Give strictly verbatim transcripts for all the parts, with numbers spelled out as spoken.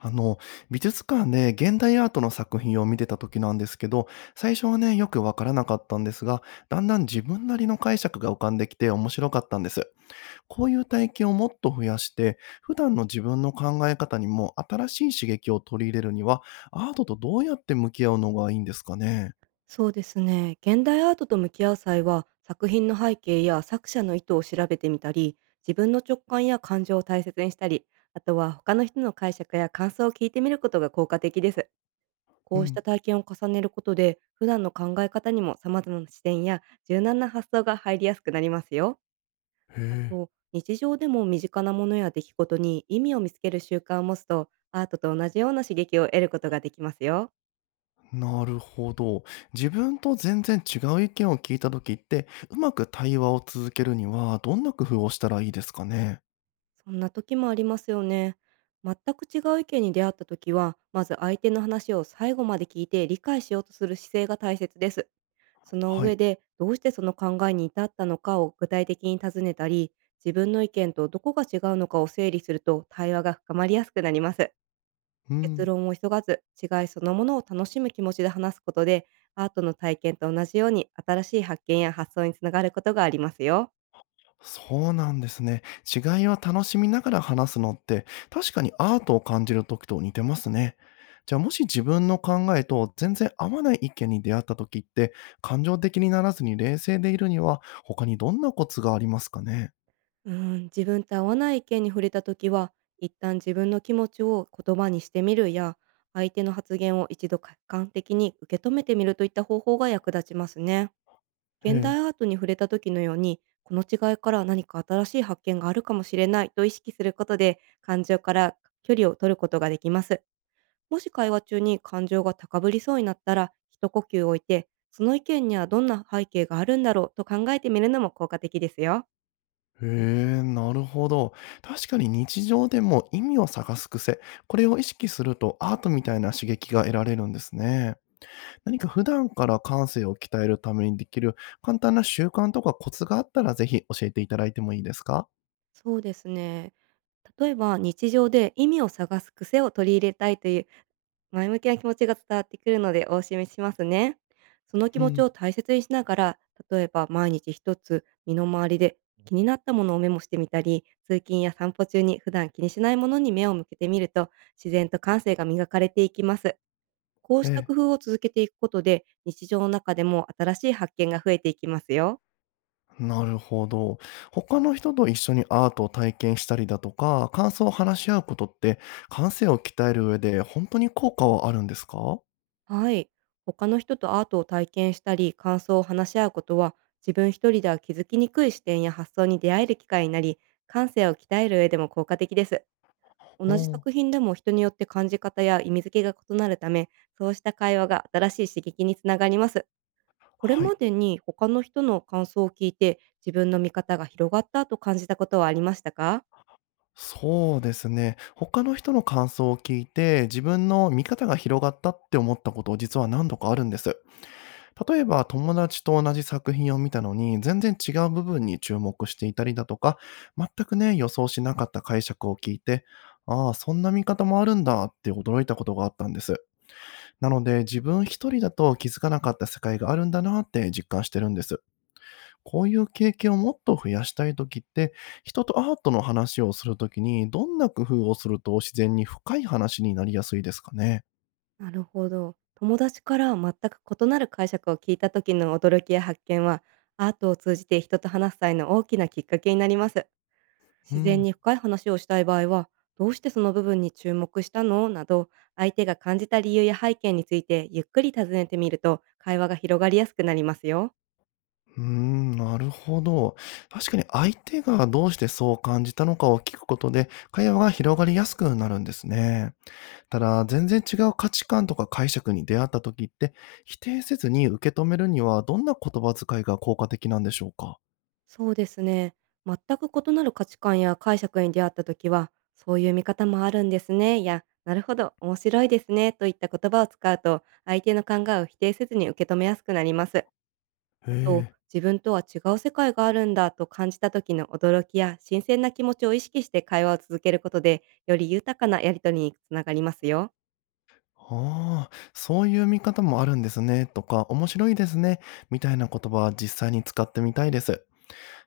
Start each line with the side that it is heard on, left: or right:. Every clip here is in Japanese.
left: あの、美術館で現代アートの作品を見てた時なんですけど、最初はね、よくわからなかったんですが、だんだん自分なりの解釈が浮かんできて面白かったんです。こういう体験をもっと増やして、普段の自分の考え方にも新しい刺激を取り入れるには、アートとどうやって向き合うのがいいんですかね。
right: そうですね。現代アートと向き合う際は、作品の背景や作者の意図を調べてみたり、自分の直感や感情を大切にしたり、あとは他の人の解釈や感想を聞いてみることが効果的です。
left: う
right: こうし
left: ん。
right: た体験を重ねることで、普段の考え方にも様々な視点や柔軟な発想が入りやすくなりますよ。
left: へ
right: あ
left: え。
right: と、日常でも身近なものや出来事に意味を見つける習慣を持つと、アートと同じような刺激を得ることができますよ。
left: なるほど。自分と全然違う意見を聞いた時って、うまく対話を続けるには、どんな工夫をしたらいいですかね。
right: そんな時もありますよね。全く違う意見に出会った時は、まず相手の話を最後まで聞いて理解しようとする姿勢が大切です。その
left: は
right: 上
left: い。
right: で、どうしてその考えに至ったのかを具体的に尋ねたり、自分の意見とどこが違うのかを整理すると対話が深まりやすくなります。
left: う
right: 結
left: ん。
right: 論を急がず、違いそのものを楽しむ気持ちで話すことで、アートの体験と同じように新しい発見や発想につながることがありますよ。
left: そうなんですね。違いを楽しみながら話すのって、確かにアートを感じる時と似てますね。じゃあもし自分の考えと全然合わない意見に出会った時って、感情的にならずに冷静でいるには、他にどんなコツがありますかね。
right: うーん、自分と合わない意見に触れたときは、一旦自分の気持ちを言葉にしてみるや、相手の発言を一度客観的に受け止めてみるといった方法が役立ちますね。
left: え
right: 現
left: え。
right: 代アートに触れた時のように、この違いから何か新しい発見があるかもしれないと意識することで、感情から距離を取ることができます。もし会話中に感情が高ぶりそうになったら、一呼吸置いて、その意見にはどんな背景があるんだろうと考えてみるのも効果的ですよ。
left: へえ、なるほど。確かに日常でも意味を探す癖、これを意識するとアートみたいな刺激が得られるんですね。何か普段から感性を鍛えるためにできる簡単な習慣とかコツがあったら、ぜひ教えていただいてもいいですか？
right: そうですね。例えば、日常で意味を探す癖を取り入れたいという前向きな気持ちが伝わってくるのでお示ししますね。その気
left: う
right: 持ち
left: ん。
right: を大切にしながら、例えば毎日一つ身の回りで気になったものをメモしてみたり、通勤や散歩中に普段気にしないものに目を向けてみると、自然と感性が磨かれていきます。こうした
left: え
right: 工夫を続けていくことで、日常の中でも新しい発見が増えていきますよ。
left: え、なるほど。他の人と一緒にアートを体験したりだとか、感想を話し合うことって、感性を鍛える上で本当に効果はあるんですか？お、
right: はい。他の人とアートを体験したり、感想を話し合うことは、自分一人では気づきにくい視点や発想に出会える機会になり、感性を鍛える上でも効果的です。同じ作品でも人によって感じ方や意味付けが異なるため、そうした会話が新しい刺激につながります。これ
left: は
right: ま
left: い。
right: でに他の人の感想を聞いて、自分の見方が広がったと感じたことはありましたか？
left: そうですね。他の人の感想を聞いて、自分の見方が広がったって思ったこと、実は何度かあるんです。例えば友達と同じ作品を見たのに、全然違う部分に注目していたりだとか、全くね、予想しなかった解釈を聞いて、ああ、そんな見方もあるんだって驚いたことがあったんです。なので、自分一人だと気づかなかった世界があるんだなって実感してるんです。こういう経験をもっと増やしたいときって、人とアートの話をするときに、どんな工夫をすると自然に深い話になりやすいですかね。
right: なるほど。友達から全く異なる解釈を聞いた時の驚きや発見は、アートを通じて人と話す際の大きなきっかけになります。
left: う
right: 自然
left: ん。
right: に深い話をしたい場合は、どうしてその部分に注目したのなど、相手が感じた理由や背景についてゆっくり尋ねてみると、会話が広がりやすくなりますよ。
left: うーん、なるほど。確かに相手がどうしてそう感じたのかを聞くことで、会話が広がりやすくなるんですね。ただ、全然違う価値観とか解釈に出会った時って、否定せずに受け止めるにはどんな言葉遣いが効果的なんでしょうか。
right: そうですね。全く異なる価値観や解釈に出会った時は、そういう見方もあるんですね。いや、なるほど、面白いですね。といった言葉を使うと、相手の考えを否定せずに受け止めやすくなります。
left: へ
right: あと、
left: え。
right: 自分とは違う世界があるんだと感じた時の驚きや新鮮な気持ちを意識して会話を続けることで、より豊かなやりとりにつながりますよ。
left: ああ、そういう見方もあるんですね、とか、面白いですね、みたいな言葉は実際に使ってみたいです。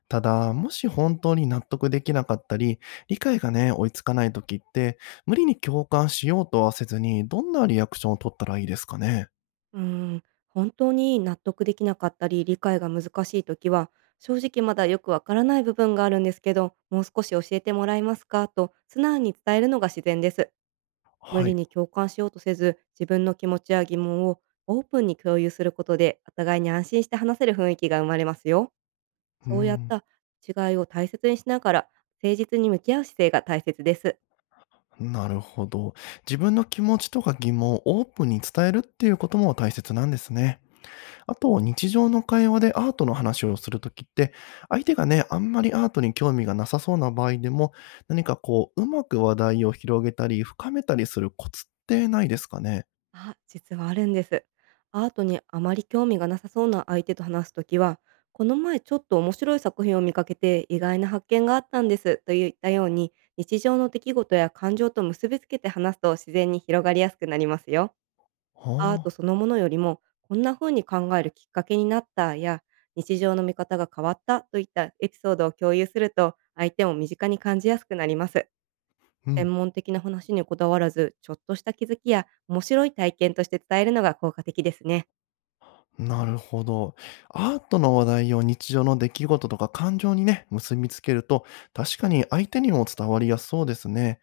left: ただ、もし本当に納得できなかったり、理解がね、追いつかない時って、無理に共感しようとはせずに、どんなリアクションを取ったらいいですかね？
right: うーん、本当に納得できなかったり理解が難しい時は、正直まだよくわからない部分があるんですけどもう少し教えてもらえますかと素直に伝えるのが自然です。無
left: は
right: 理
left: い。
right: に共感しようとせず、自分の気持ちや疑問をオープンに共有することで、お互いに安心して話せる雰囲気が生まれますよ。
left: うー
right: そうやっ
left: ん、
right: た違いを大切にしながら、誠実に向き合う姿勢が大切です。
left: なるほど。自分の気持ちとか疑問をオープンに伝えるっていうことも大切なんですね。あと、日常の会話でアートの話をするときって、相手がね、あんまりアートに興味がなさそうな場合でも、何かこう、うまく話題を広げたり、深めたりするコツってないですかね？
right: あ、実はあるんです。アートにあまり興味がなさそうな相手と話すときは、この前ちょっと面白い作品を見かけて意外な発見があったんですといったように、日常の出来事や感情と結びつけて話すと自然に広がりやすくなりますよ。アート
left: はあ。
right: そのものよりも、こんな風に考えるきっかけになったや、日常の見方が変わったといったエピソードを共有すると、相手も身近に感じやすくなります。
left: うん。
right: 専門的な話にこだわらず、ちょっとした気づきや面白い体験として伝えるのが効果的ですね。
left: なるほど。アートの話題を日常の出来事とか感情にね、結びつけると、確かに相手にも伝わりやすそうですね。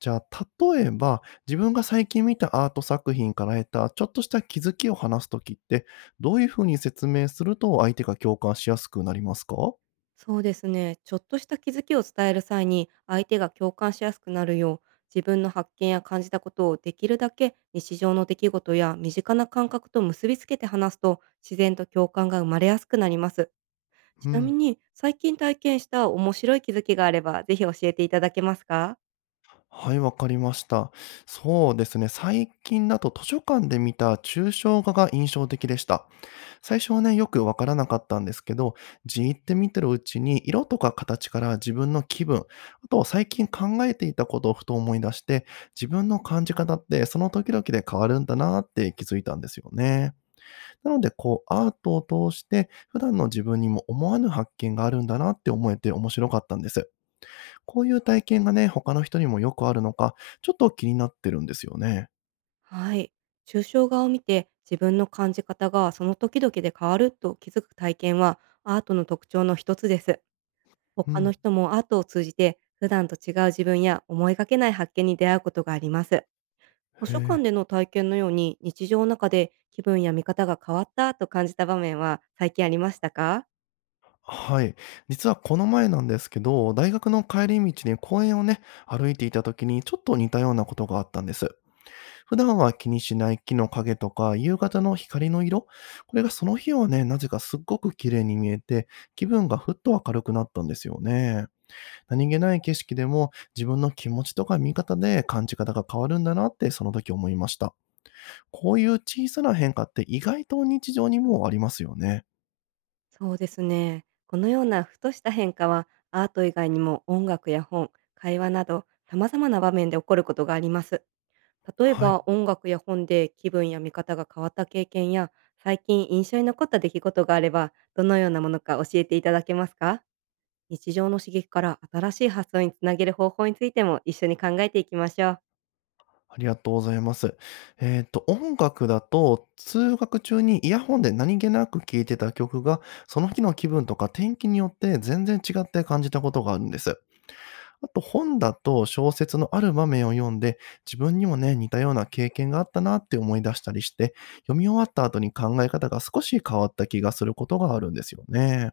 left: じゃあ、例えば、自分が最近見たアート作品から得たちょっとした気づきを話すときって、どういうふうに説明すると相手が共感しやすくなりますか。
right: そうですね。ちょっとした気づきを伝える際に、相手が共感しやすくなるよう、自分の発見や感じたことをできるだけ日常の出来事や身近な感覚と結びつけて話すと、自然と共感が生まれやすくなります。ち
left: う
right: なみ
left: ん。
right: に、最近体験した面白い気づきがあれば、ぜひ教えていただけますか？
left: はい、わかりました。そうですね。最近だと図書館で見た抽象画が印象的でした。最初はね、よくわからなかったんですけど、じーって見てるうちに、色とか形から自分の気分、あと最近考えていたことをふと思い出して、自分の感じ方ってその時々で変わるんだなって気づいたんですよね。なので、こう、アートを通して、普段の自分にも思わぬ発見があるんだなって思えて面白かったんです。こういう体験がね、他の人にもよくあるのか、ちょっと気になってるんですよね。
right: はい。抽象画を見て自分の感じ方がその時々で変わると気づく体験はアートの特徴の一つです。
left: う
right: 他の
left: ん。
right: 人もアートを通じて普段と違う自分や思いがけない発見に出会うことがあります。図
left: へ
right: 書館
left: え。
right: での体験のように日常の中で気分や見方が変わったと感じた場面は最近ありましたか？
left: はい。実はこの前なんですけど、大学の帰り道に公園をね、歩いていた時にちょっと似たようなことがあったんです。普段は気にしない木の影とか、夕方の光の色、これがその日はね、なぜかすっごく綺麗に見えて、気分がふっと明るくなったんですよね。何気ない景色でも自分の気持ちとか見方で感じ方が変わるんだなってその時思いました。こういう小さな変化って意外と日常にもありますよね。
right: そうですね。このようなふとした変化はアート以外にも音楽や本、会話など様々な場面で起こることがあります。例え
left: はい。
right: ば音楽や本で気分や見方が変わった経験や、最近印象に残った出来事があればどのようなものか教えていただけますか？日常の刺激から新しい発想につなげる方法についても一緒に考えていきましょう。
left: ありがとうございます。えっと、音楽だと、通学中にイヤホンで何気なく聴いてた曲が、その日の気分とか天気によって全然違って感じたことがあるんです。あと本だと小説のある場面を読んで、自分にもね、似たような経験があったなって思い出したりして、読み終わった後に考え方が少し変わった気がすることがあるんですよね。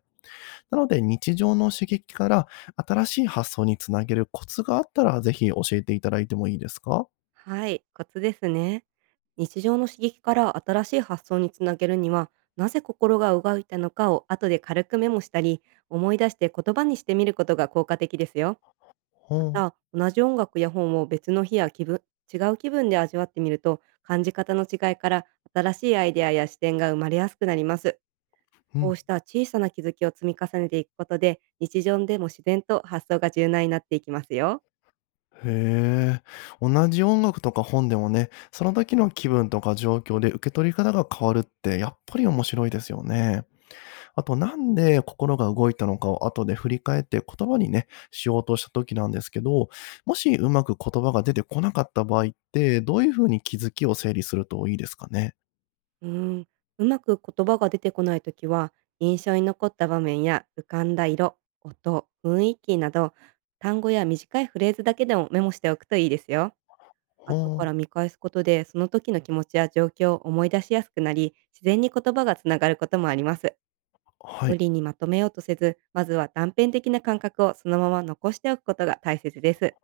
left: なので日常の刺激から新しい発想につなげるコツがあったら、ぜひ教えていただいてもいいですか？
right: はい、コツですね。日常の刺激から新しい発想につなげるには、なぜ心が動いたのかを後で軽くメモしたり、思い出して言葉にしてみることが効果的ですよ。
left: ほ
right: また、同じ音楽や本を別の日や気分、違う気分で味わってみると、感じ方の違いから新しいアイデアや視点が生まれやすくなります。
left: う、う
right: こう
left: ん。
right: した小さな気づきを積み重ねていくことで、日常でも自然と発想が柔軟になっていきますよ。
left: へえ。同じ音楽とか本でもね、その時の気分とか状況で受け取り方が変わるってやっぱり面白いですよね。あとなんで心が動いたのかを後で振り返って言葉にね、しようとした時なんですけど、もしうまく言葉が出てこなかった場合って、どういうふうに気づきを整理するといいですかね？
right: うーん、うまく言葉が出てこないときは、印象に残った場面や浮かんだ色、音、雰囲気など、単語や短いフレーズだけでもメモしておくといいですよ。後か
left: は
right: ら見返すことで、その時の気持ちや状況を思い出しやすくなり、自然に言葉がつながることもあります。
left: あ、は
right: 無
left: い。
right: 理にまとめようとせず、まずは断片的な感覚をそのまま残しておくことが大切です。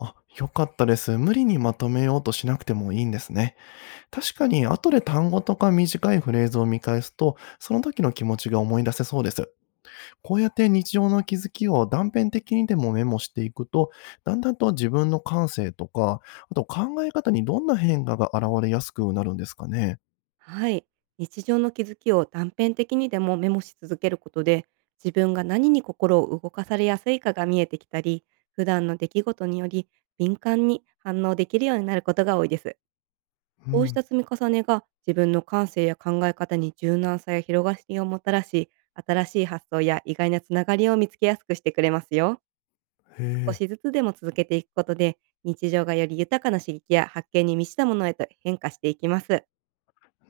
left: あ、良かったです。無理にまとめようとしなくてもいいんですね。確かに後で単語とか短いフレーズを見返すと、その時の気持ちが思い出せそうです。こうやって日常の気づきを断片的にでもメモしていくと、だんだんと自分の感性とか、あと考え方にどんな変化が現れやすくなるんですかね。
right: はい。日常の気づきを断片的にでもメモし続けることで、自分が何に心を動かされやすいかが見えてきたり、普段の出来事により敏感に反応できるようになることが多いです。
left: う
right: こうし
left: ん。
right: た積み重ねが自分の感性や考え方に柔軟さや広がりをもたらし、新しい発想や意外なつながりを見つけやすくしてくれますよ。
left: へ
right: 少
left: え。
right: しずつでも続けていくことで、日常がより豊かな刺激や発見に満ちたものへと変化していきます。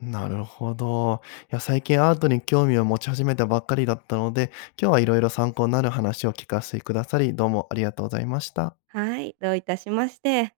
left: なるほど。いや、最近アートに興味を持ち始めたばっかりだったので、今日はいろいろ参考になる話を聞かせてくださり、どうもありがとうございました。
right: はい、どういたしまして。